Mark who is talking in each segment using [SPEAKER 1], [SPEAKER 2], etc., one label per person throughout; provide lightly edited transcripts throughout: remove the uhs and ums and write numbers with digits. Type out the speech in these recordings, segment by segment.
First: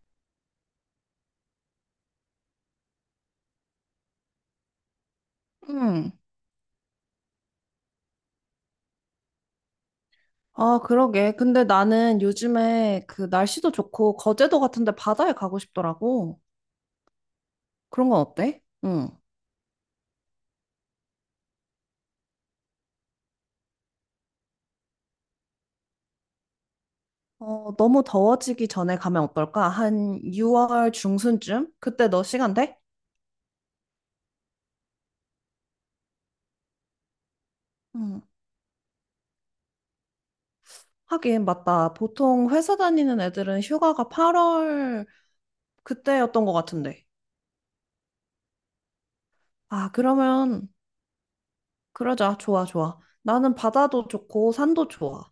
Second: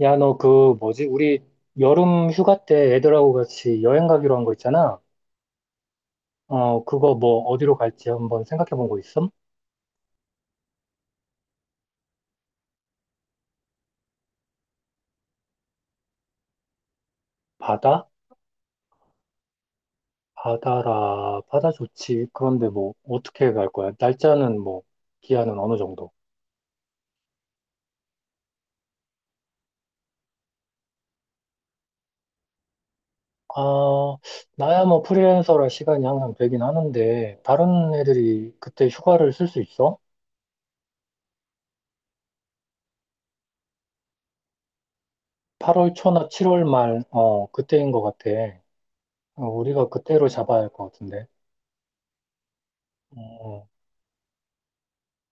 [SPEAKER 1] 야, 너 그 뭐지? 우리 여름 휴가 때 애들하고 같이 여행 가기로 한 거 있잖아.
[SPEAKER 2] 응.
[SPEAKER 1] 어, 그거 뭐 어디로 갈지 한번 생각해 본 거 있음?
[SPEAKER 2] 아, 그러게. 근데 나는 요즘에 그 날씨도 좋고 거제도 같은데 바다에 가고 싶더라고.
[SPEAKER 1] 바다?
[SPEAKER 2] 그런 건 어때? 응.
[SPEAKER 1] 바다라, 바다 좋지. 그런데 뭐 어떻게 갈 거야? 날짜는 뭐 기한은 어느 정도?
[SPEAKER 2] 너무 더워지기 전에 가면 어떨까? 한 6월 중순쯤? 그때 너 시간 돼?
[SPEAKER 1] 아, 나야 뭐 프리랜서라 시간이 항상 되긴 하는데 다른
[SPEAKER 2] 응.
[SPEAKER 1] 애들이 그때 휴가를 쓸 수 있어?
[SPEAKER 2] 하긴, 맞다. 보통 회사 다니는 애들은 휴가가 8월
[SPEAKER 1] 8월 초나
[SPEAKER 2] 그때였던 것
[SPEAKER 1] 7월 말,
[SPEAKER 2] 같은데.
[SPEAKER 1] 그때인 것 같아. 어, 우리가
[SPEAKER 2] 아,
[SPEAKER 1] 그때로 잡아야 할
[SPEAKER 2] 그러면
[SPEAKER 1] 것 같은데.
[SPEAKER 2] 그러자. 좋아, 좋아. 나는
[SPEAKER 1] 어,
[SPEAKER 2] 바다도 좋고 산도 좋아.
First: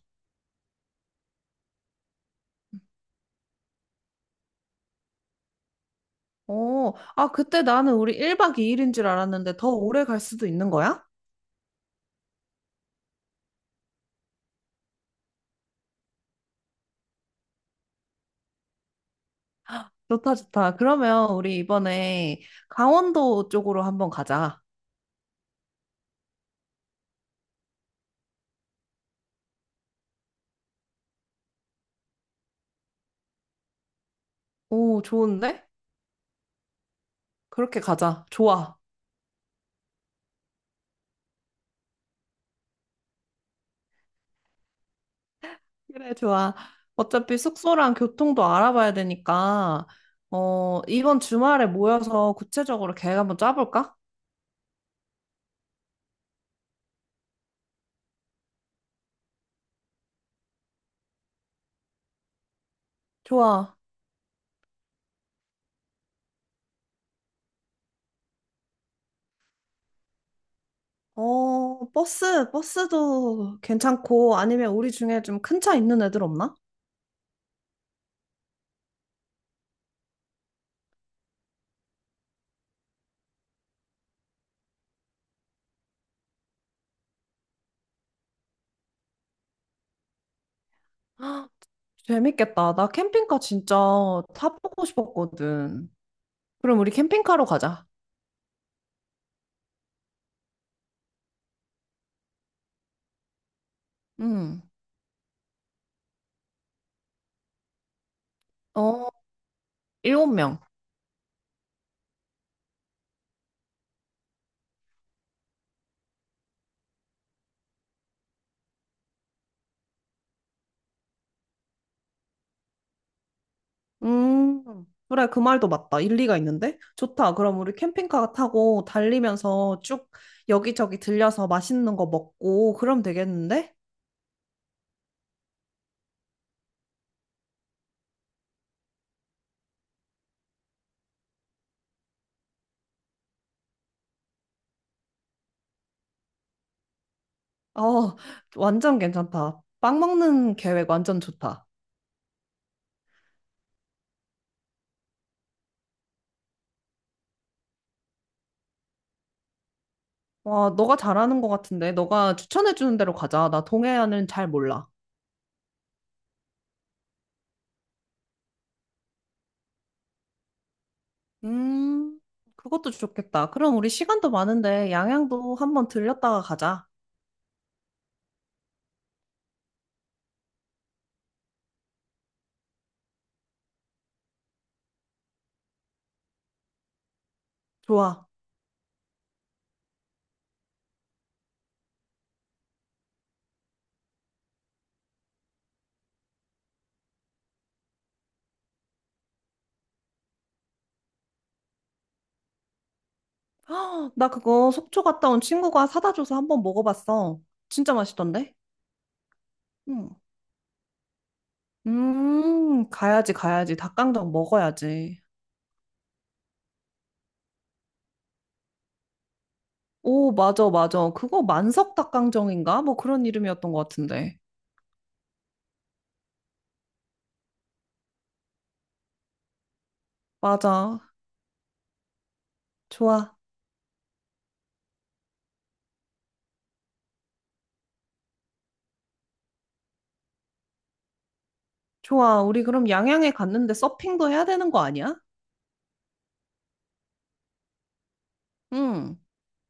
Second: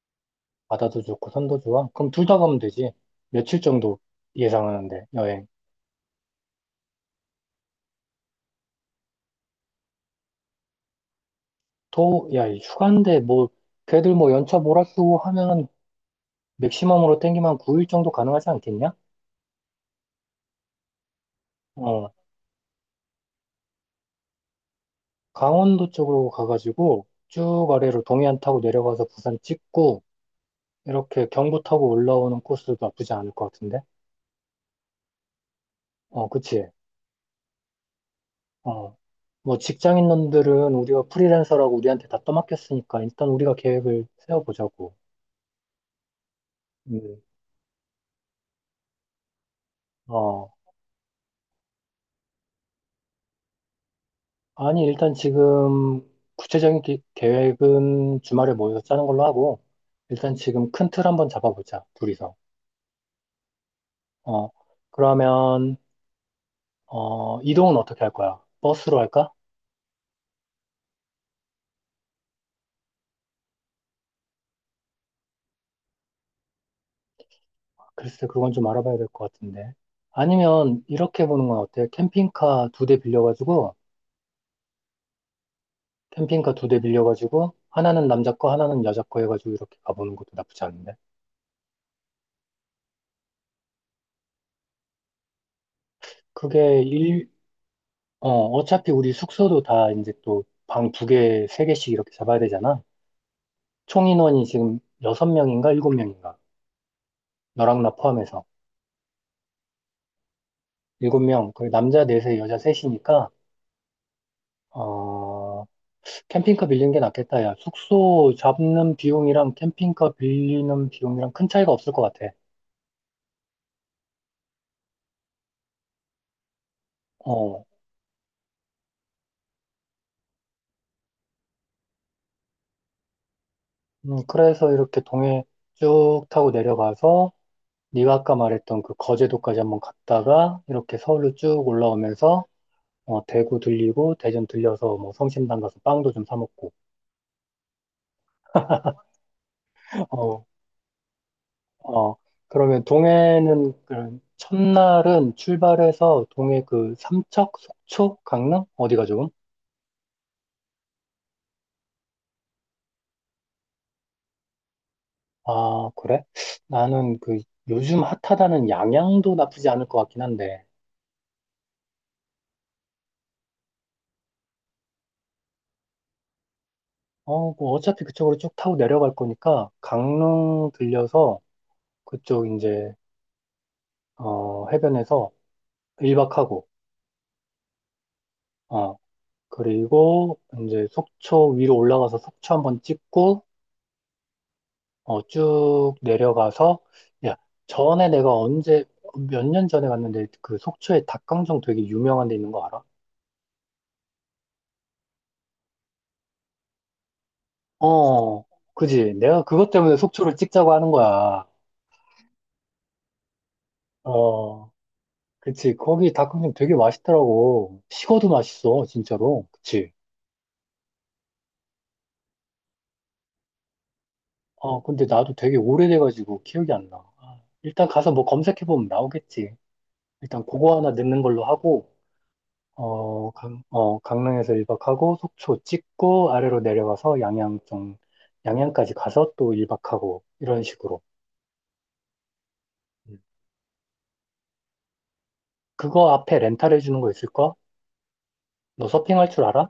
[SPEAKER 1] 바다도 좋고 산도 좋아? 그럼 둘 다 가면 되지. 며칠 정도 예상하는데 여행.
[SPEAKER 2] 그때 나는 우리 1박 2일인 줄 알았는데 더 오래 갈 수도 있는 거야?
[SPEAKER 1] 야, 이 휴가인데 뭐 걔들 뭐 연차 몰아쓰고 하면은 맥시멈으로 땡기면 9일 정도 가능하지 않겠냐?
[SPEAKER 2] 좋다, 좋다. 그러면 우리
[SPEAKER 1] 어,
[SPEAKER 2] 이번에 강원도 쪽으로 한번 가자.
[SPEAKER 1] 강원도 쪽으로 가가지고 쭉 아래로 동해안 타고 내려가서 부산 찍고 이렇게 경부 타고 올라오는 코스도 나쁘지 않을 것 같은데?
[SPEAKER 2] 오, 좋은데?
[SPEAKER 1] 어, 그치?
[SPEAKER 2] 그렇게 가자. 좋아.
[SPEAKER 1] 어, 뭐 직장인 놈들은 우리가 프리랜서라고 우리한테 다 떠맡겼으니까 일단 우리가 계획을 세워보자고.
[SPEAKER 2] 그래, 좋아.
[SPEAKER 1] 음.
[SPEAKER 2] 어차피 숙소랑 교통도 알아봐야 되니까,
[SPEAKER 1] 어.
[SPEAKER 2] 이번 주말에 모여서 구체적으로 계획 한번 짜볼까?
[SPEAKER 1] 아니, 일단 지금 구체적인 계획은 주말에 모여서 짜는 걸로 하고, 일단 지금 큰 틀 한번 잡아보자, 둘이서.
[SPEAKER 2] 좋아.
[SPEAKER 1] 어, 그러면, 이동은 어떻게 할 거야? 버스로 할까?
[SPEAKER 2] 버스도 괜찮고, 아니면 우리 중에 좀 큰 차 있는 애들 없나?
[SPEAKER 1] 글쎄, 그건 좀 알아봐야 될 것 같은데. 아니면, 이렇게 보는 건 어때? 캠핑카 두 대 빌려가지고, 하나는 남자 거, 하나는 여자 거 해가지고 이렇게 가보는 것도 나쁘지 않은데.
[SPEAKER 2] 헉, 재밌겠다. 나 캠핑카 진짜 타보고 싶었거든. 그럼
[SPEAKER 1] 그게
[SPEAKER 2] 우리
[SPEAKER 1] 일,
[SPEAKER 2] 캠핑카로 가자.
[SPEAKER 1] 어차피 우리 숙소도 다 이제 또 방 두 개, 세 개씩 이렇게 잡아야 되잖아. 총 인원이
[SPEAKER 2] 응.
[SPEAKER 1] 지금 6명인가 7명인가? 너랑 나 포함해서
[SPEAKER 2] 어, 일곱 명.
[SPEAKER 1] 7명. 그 남자 넷에 여자 셋이니까 어, 캠핑카 빌리는 게 낫겠다. 야, 숙소 잡는 비용이랑 캠핑카 빌리는 비용이랑 큰 차이가 없을 것 같아.
[SPEAKER 2] 음, 그래, 그 말도 맞다. 일리가 있는데? 좋다. 그럼
[SPEAKER 1] 어.
[SPEAKER 2] 우리 캠핑카 타고 달리면서 쭉 여기저기 들려서 맛있는 거 먹고, 그럼 되겠는데?
[SPEAKER 1] 그래서 이렇게 동해 쭉 타고 내려가서 네가 아까 말했던 그 거제도까지 한번 갔다가 이렇게 서울로 쭉 올라오면서 어, 대구 들리고 대전 들려서 뭐 성심당 가서 빵도 좀 사 먹고
[SPEAKER 2] 어, 완전 괜찮다. 빵
[SPEAKER 1] 어,
[SPEAKER 2] 먹는 계획 완전 좋다.
[SPEAKER 1] 어, 그러면 동해는 그 첫날은 출발해서 동해 그 삼척, 속초, 강릉 어디가 좋음?
[SPEAKER 2] 와, 너가 잘하는 것 같은데? 너가 추천해주는 대로 가자. 나 동해안은 잘 몰라.
[SPEAKER 1] 아, 그래? 나는 그 요즘 핫하다는 양양도 나쁘지 않을 것 같긴 한데.
[SPEAKER 2] 음, 그것도 좋겠다. 그럼 우리 시간도 많은데 양양도 한번 들렸다가 가자.
[SPEAKER 1] 어, 뭐 어차피 그쪽으로 쭉 타고 내려갈 거니까 강릉 들려서 그쪽 이제 해변에서 일박하고
[SPEAKER 2] 좋아.
[SPEAKER 1] 어, 그리고 이제 속초 위로 올라가서 속초 한번 찍고 어, 쭉 내려가서, 야, 전에 내가 언제, 몇 년 전에 갔는데 그 속초에 닭강정 되게 유명한 데 있는 거 알아?
[SPEAKER 2] 아, 나 그거 속초 갔다 온 친구가 사다 줘서 한번 먹어봤어. 진짜
[SPEAKER 1] 어,
[SPEAKER 2] 맛있던데?
[SPEAKER 1] 그지. 내가 그것 때문에
[SPEAKER 2] 응.
[SPEAKER 1] 속초를 찍자고 하는 거야.
[SPEAKER 2] 가야지, 가야지. 닭강정
[SPEAKER 1] 어,
[SPEAKER 2] 먹어야지.
[SPEAKER 1] 그치. 거기 닭강정 되게 맛있더라고. 식어도 맛있어, 진짜로. 그치.
[SPEAKER 2] 오, 맞아, 맞아. 그거 만석 닭강정인가? 뭐 그런 이름이었던 것 같은데.
[SPEAKER 1] 어, 근데 나도 되게 오래돼가지고 기억이 안 나. 아, 일단 가서 뭐 검색해보면 나오겠지. 일단 그거 하나
[SPEAKER 2] 맞아.
[SPEAKER 1] 넣는 걸로 하고,
[SPEAKER 2] 좋아,
[SPEAKER 1] 강릉에서 1박하고 속초 찍고 아래로 내려와서 양양 좀, 양양까지 가서 또 1박하고 이런 식으로.
[SPEAKER 2] 좋아. 우리 그럼
[SPEAKER 1] 음.
[SPEAKER 2] 양양에 갔는데 서핑도 해야 되는 거 아니야?
[SPEAKER 1] 그거 앞에 렌탈해 주는 거 있을까? 너
[SPEAKER 2] 응.
[SPEAKER 1] 서핑할 줄 알아?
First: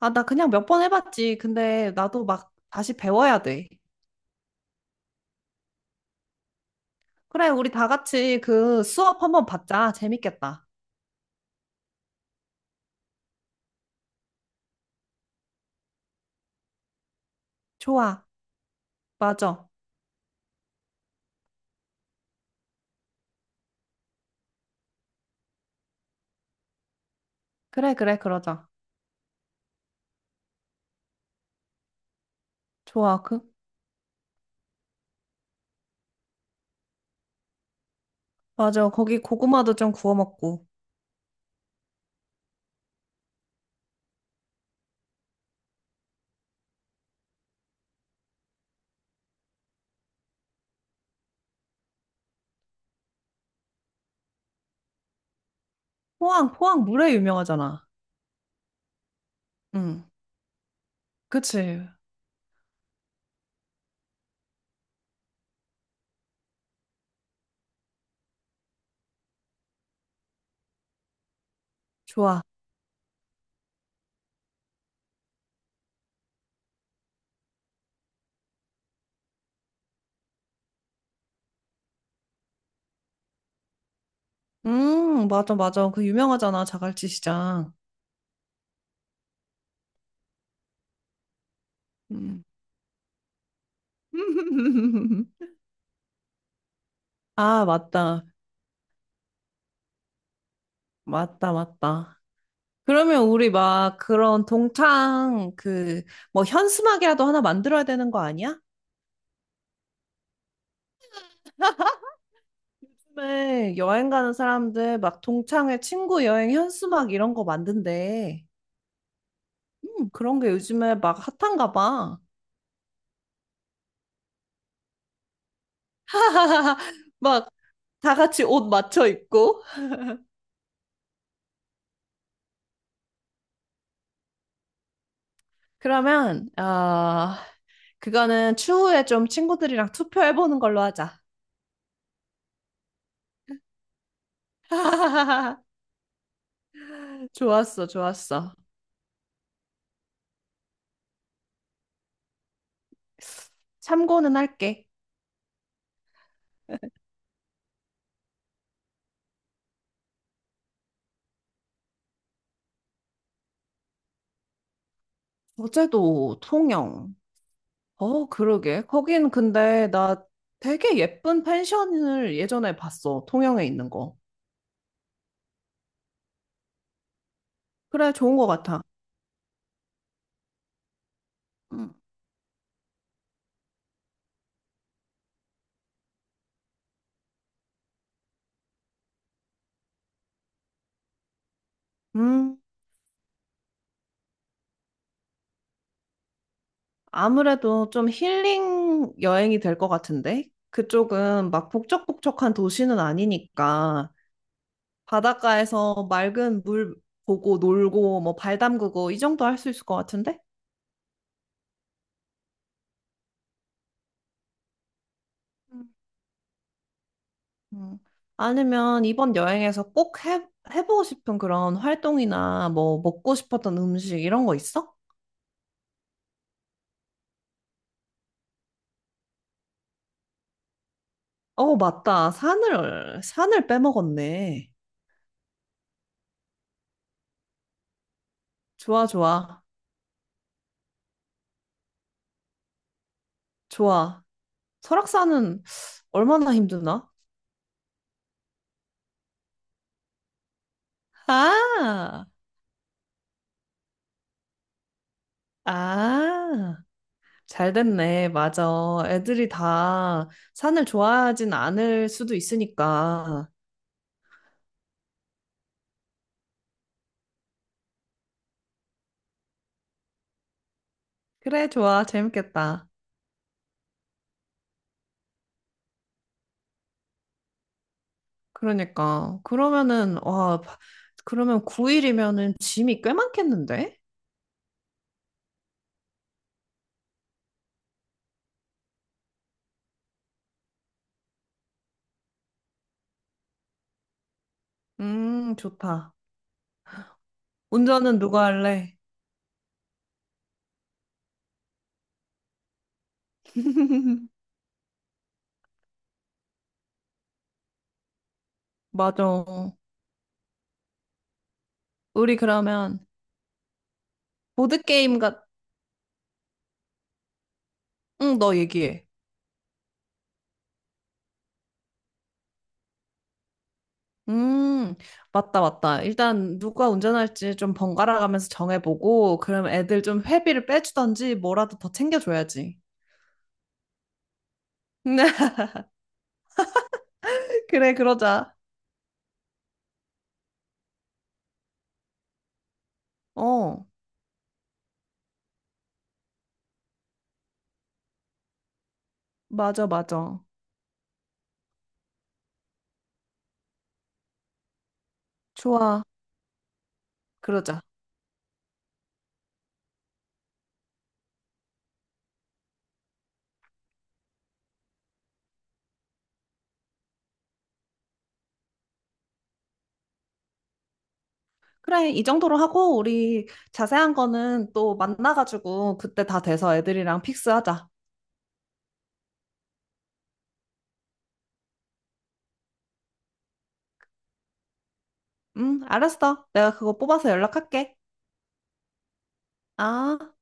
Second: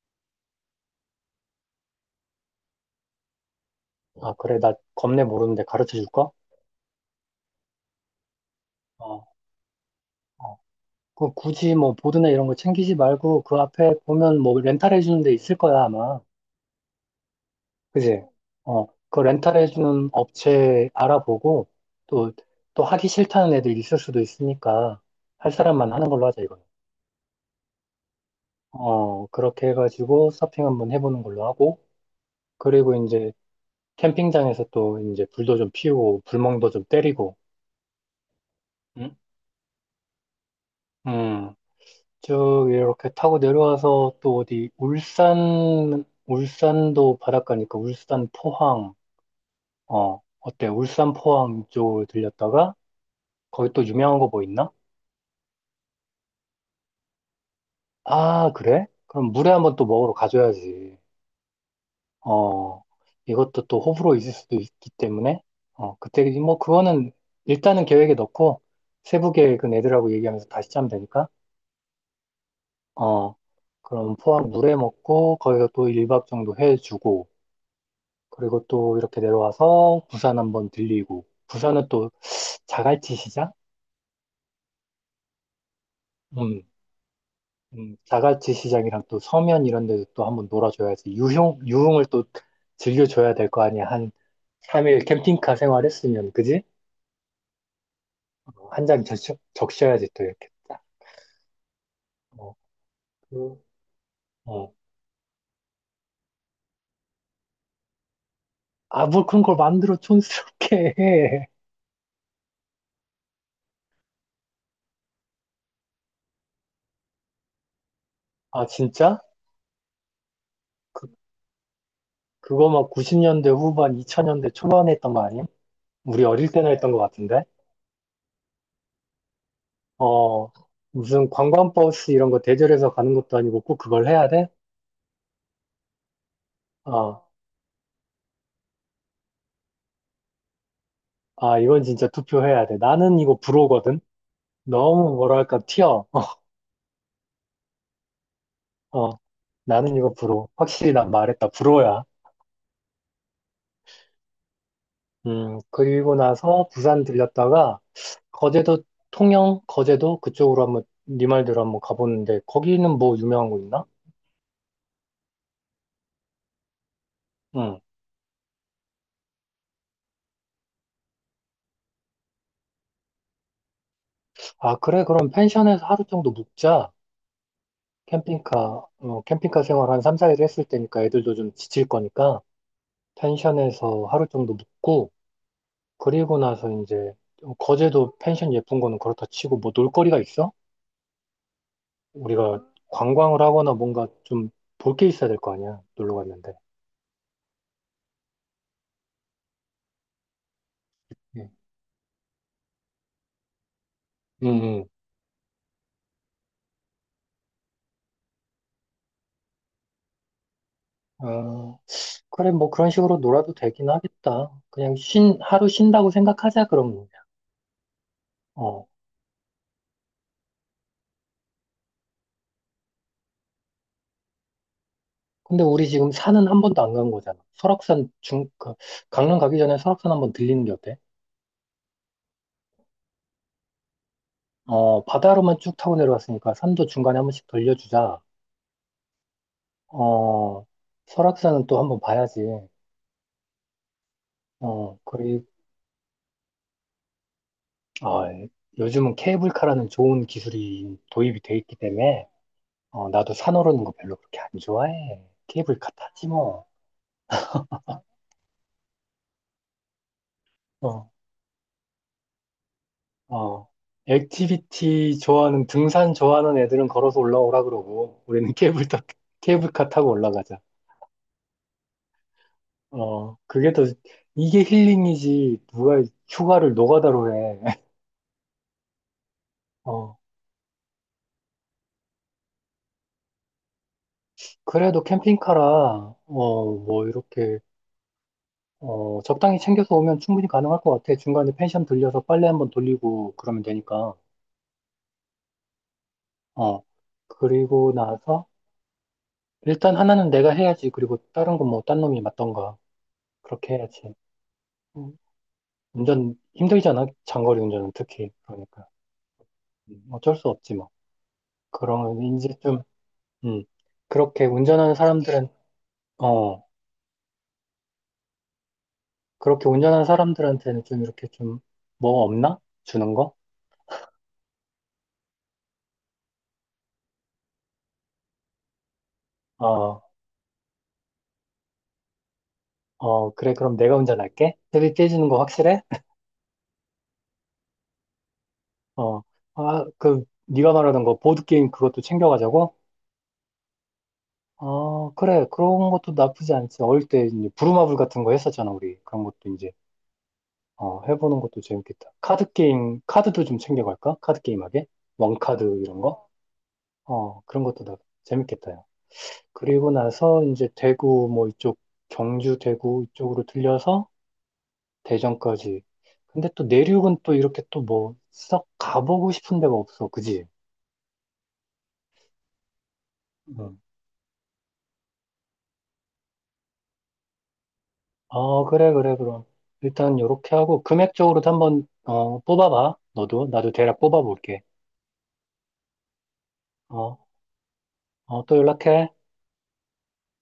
[SPEAKER 2] 아, 나 그냥 몇 번 해봤지. 근데 나도 막 다시 배워야 돼.
[SPEAKER 1] 아, 어, 그래. 나 겁내 모르는데 가르쳐 줄까?
[SPEAKER 2] 그래, 우리 다 같이 그 수업
[SPEAKER 1] 어,
[SPEAKER 2] 한번 받자.
[SPEAKER 1] 어.
[SPEAKER 2] 재밌겠다.
[SPEAKER 1] 그 굳이 뭐 보드나 이런 거 챙기지 말고 그 앞에 보면 뭐 렌탈해 주는 데 있을 거야, 아마. 그지?
[SPEAKER 2] 좋아,
[SPEAKER 1] 어, 그 렌탈해
[SPEAKER 2] 맞아.
[SPEAKER 1] 주는 업체 알아보고 또, 또 하기 싫다는 애들 있을 수도 있으니까 할 사람만 하는 걸로 하자, 이거.
[SPEAKER 2] 그래, 그래, 그러자.
[SPEAKER 1] 어, 그렇게 해가지고 서핑 한번 해보는 걸로 하고, 그리고
[SPEAKER 2] 좋아.
[SPEAKER 1] 이제
[SPEAKER 2] 그,
[SPEAKER 1] 캠핑장에서 또 이제 불도 좀 피우고, 불멍도 좀 때리고,
[SPEAKER 2] 맞아.
[SPEAKER 1] 응?
[SPEAKER 2] 거기 고구마도 좀 구워 먹고.
[SPEAKER 1] 음, 쭉 이렇게 타고 내려와서 또 어디, 울산, 울산도 바닷가니까 울산 포항, 어, 어때? 울산 포항 쪽을 들렸다가, 거기 또 유명한 거 뭐 있나?
[SPEAKER 2] 포항, 포항 물회 유명하잖아.
[SPEAKER 1] 아, 그래? 그럼 물회 한번 또
[SPEAKER 2] 응.
[SPEAKER 1] 먹으러 가줘야지.
[SPEAKER 2] 그치.
[SPEAKER 1] 어, 이것도 또 호불호 있을 수도 있기 때문에, 어, 그때, 뭐, 그거는 일단은 계획에 넣고, 세부 계획은 애들하고 얘기하면서 다시 짜면 되니까,
[SPEAKER 2] 좋아.
[SPEAKER 1] 어, 그럼 포항 물회 먹고, 거기서 또 1박 정도 해주고, 그리고 또 이렇게 내려와서 부산 한번 들리고, 부산은 또 자갈치 시장?
[SPEAKER 2] 맞아, 맞아. 그
[SPEAKER 1] 음,
[SPEAKER 2] 유명하잖아. 자갈치 시장.
[SPEAKER 1] 자갈치 시장이랑 또 서면 이런 데도 또 한번 놀아줘야지. 유흥을 또
[SPEAKER 2] 음.
[SPEAKER 1] 즐겨줘야 될 거 아니야. 한 3일 캠핑카 생활했으면, 그지?
[SPEAKER 2] 아, 맞다.
[SPEAKER 1] 한 장 적셔야지 또 이렇게 딱.
[SPEAKER 2] 맞다, 맞다.
[SPEAKER 1] 어,
[SPEAKER 2] 그러면 우리
[SPEAKER 1] 그,
[SPEAKER 2] 막 그런
[SPEAKER 1] 어.
[SPEAKER 2] 동창 그 뭐 현수막이라도 하나 만들어야 되는 거 아니야?
[SPEAKER 1] 아, 뭐 그런 걸 만들어 촌스럽게 해.
[SPEAKER 2] 요즘에 여행 가는 사람들 막 동창회 친구 여행 현수막 이런 거 만든대.
[SPEAKER 1] 아, 진짜?
[SPEAKER 2] 그런 게 요즘에
[SPEAKER 1] 그,
[SPEAKER 2] 막 핫한가 봐.
[SPEAKER 1] 그거 막 90년대 후반, 2000년대 초반에 했던 거 아니야? 우리 어릴 때나 했던 거 같은데?
[SPEAKER 2] 막 다 같이 옷 맞춰 입고.
[SPEAKER 1] 어, 무슨 관광버스 이런 거 대절해서 가는 것도 아니고 꼭 그걸 해야 돼?
[SPEAKER 2] 그러면,
[SPEAKER 1] 어,
[SPEAKER 2] 어, 그거는 추후에 좀 친구들이랑 투표해보는 걸로 하자.
[SPEAKER 1] 아, 이건 진짜 투표해야 돼. 나는 이거 불호거든? 너무 뭐랄까, 튀어.
[SPEAKER 2] 좋았어, 좋았어.
[SPEAKER 1] 어, 나는 이거 불호. 확실히 난 말했다. 불호야.
[SPEAKER 2] 참고는 할게.
[SPEAKER 1] 그리고 나서 부산 들렸다가 거제도 통영 거제도 그쪽으로 한번 네 말대로 한번 가보는데 거기는 뭐 유명한 거 있나?
[SPEAKER 2] 어제도 통영.
[SPEAKER 1] 응.
[SPEAKER 2] 그러게. 거긴 근데 나 되게 예쁜 펜션을 예전에 봤어. 통영에 있는 거.
[SPEAKER 1] 아, 그래, 그럼 펜션에서 하루 정도 묵자.
[SPEAKER 2] 그래, 좋은 거 같아.
[SPEAKER 1] 캠핑카 생활 한 3, 4일 했을 때니까 애들도 좀 지칠
[SPEAKER 2] 음.
[SPEAKER 1] 거니까 펜션에서 하루 정도 묵고 그리고 나서 이제 거제도 펜션 예쁜 거는 그렇다 치고 뭐 놀거리가 있어?
[SPEAKER 2] 음.
[SPEAKER 1] 우리가 관광을 하거나 뭔가 좀 볼 게 있어야 될 거 아니야 놀러 갔는데.
[SPEAKER 2] 아무래도 좀 힐링 여행이 될 것 같은데?
[SPEAKER 1] 응.
[SPEAKER 2] 그쪽은 막 북적북적한 도시는 아니니까
[SPEAKER 1] 응.
[SPEAKER 2] 바닷가에서 맑은 물 보고 놀고 뭐 발 담그고 이 정도 할 수 있을 것 같은데?
[SPEAKER 1] 응. 그래, 뭐 그런 식으로 놀아도 되긴 하겠다. 그냥 하루
[SPEAKER 2] 음.
[SPEAKER 1] 쉰다고 생각하자, 그러면. 그냥.
[SPEAKER 2] 음.
[SPEAKER 1] 어.
[SPEAKER 2] 아니면 이번 여행에서 꼭 해, 해보고 싶은 그런 활동이나 뭐 먹고 싶었던 음식 이런 거 있어?
[SPEAKER 1] 근데 우리 지금 산은 한 번도 안 간 거잖아. 강릉 가기 전에 설악산 한번 들리는 게 어때?
[SPEAKER 2] 어, 맞다. 산을, 산을 빼먹었네.
[SPEAKER 1] 어, 바다로만 쭉 타고 내려왔으니까 산도 중간에 한 번씩 돌려주자.
[SPEAKER 2] 좋아, 좋아.
[SPEAKER 1] 어, 설악산은 또 한번 봐야지.
[SPEAKER 2] 좋아.
[SPEAKER 1] 어, 그리고,
[SPEAKER 2] 설악산은 얼마나 힘드나?
[SPEAKER 1] 아, 요즘은 케이블카라는 좋은 기술이 도입이 돼 있기
[SPEAKER 2] 아!
[SPEAKER 1] 때문에, 어, 나도 산 오르는 거 별로 그렇게 안 좋아해. 케이블카 타지 뭐.
[SPEAKER 2] 아, 잘 됐네. 맞아. 애들이 다 산을
[SPEAKER 1] 어,
[SPEAKER 2] 좋아하진 않을 수도 있으니까.
[SPEAKER 1] 어, 액티비티 좋아하는, 등산 좋아하는 애들은 걸어서 올라오라 그러고, 우리는 케이블카 타고 올라가자.
[SPEAKER 2] 그래, 좋아. 재밌겠다.
[SPEAKER 1] 어, 이게 힐링이지, 누가 휴가를 노가다로 해.
[SPEAKER 2] 그러니까.
[SPEAKER 1] 어,
[SPEAKER 2] 그러면은, 와, 바- 그러면 9일이면은 짐이 꽤 많겠는데?
[SPEAKER 1] 그래도 캠핑카라, 뭐, 이렇게, 적당히 챙겨서 오면 충분히 가능할 것 같아. 중간에 펜션 들려서 빨래 한번 돌리고 그러면 되니까.
[SPEAKER 2] 좋다.
[SPEAKER 1] 어, 그리고
[SPEAKER 2] 운전은
[SPEAKER 1] 나서,
[SPEAKER 2] 누가 할래?
[SPEAKER 1] 일단 하나는 내가 해야지. 그리고 다른 건 뭐, 딴 놈이 맞던가. 그렇게 해야지. 음. 운전 힘들잖아. 장거리 운전은 특히. 그러니까.
[SPEAKER 2] 맞아.
[SPEAKER 1] 음. 어쩔 수 없지 뭐. 그러면
[SPEAKER 2] 우리
[SPEAKER 1] 이제 좀,
[SPEAKER 2] 그러면
[SPEAKER 1] 음, 그렇게 운전하는
[SPEAKER 2] 보드게임 같,
[SPEAKER 1] 사람들은, 어,
[SPEAKER 2] 응, 너 얘기해.
[SPEAKER 1] 그렇게 운전하는 사람들한테는 좀 이렇게 좀 뭐 없나? 주는 거?
[SPEAKER 2] 음, 맞다, 맞다. 일단 누가 운전할지 좀 번갈아 가면서 정해보고, 그럼
[SPEAKER 1] 어,
[SPEAKER 2] 애들 좀 회비를 빼주던지 뭐라도 더 챙겨줘야지.
[SPEAKER 1] 그래. 그럼 내가 운전할게. 스비 깨지는 거 확실해?
[SPEAKER 2] 네, 그래, 그러자.
[SPEAKER 1] 어, 아, 네가 말하던 거 보드게임 그것도 챙겨가자고?
[SPEAKER 2] 어,
[SPEAKER 1] 어, 그래. 그런 것도 나쁘지 않지. 어릴 때 이제 부루마블 같은 거 했었잖아, 우리. 그런 것도 이제
[SPEAKER 2] 맞아, 맞아.
[SPEAKER 1] 해보는 것도 재밌겠다. 카드 게임, 카드도 좀 챙겨갈까? 카드 게임하게? 원카드 이런
[SPEAKER 2] 좋아,
[SPEAKER 1] 거? 그런
[SPEAKER 2] 그러자.
[SPEAKER 1] 것도 나 재밌겠다. 요 그리고 나서 이제 대구 뭐 이쪽, 경주, 대구 이쪽으로 들려서 대전까지. 근데 또 내륙은 또 이렇게 또 뭐 썩 가보고 싶은 데가 없어. 그지?
[SPEAKER 2] 그래, 이 정도로 하고, 우리
[SPEAKER 1] 응.
[SPEAKER 2] 자세한 거는 또 만나가지고, 그때 다 돼서 애들이랑 픽스하자.
[SPEAKER 1] 어, 그래, 그래, 그럼. 일단 요렇게 하고 금액적으로도 한번, 뽑아봐. 너도. 나도 대략 뽑아볼게.
[SPEAKER 2] 응, 알았어. 내가 그거
[SPEAKER 1] 어,
[SPEAKER 2] 뽑아서 연락할게.
[SPEAKER 1] 어, 또 연락해.
[SPEAKER 2] 아.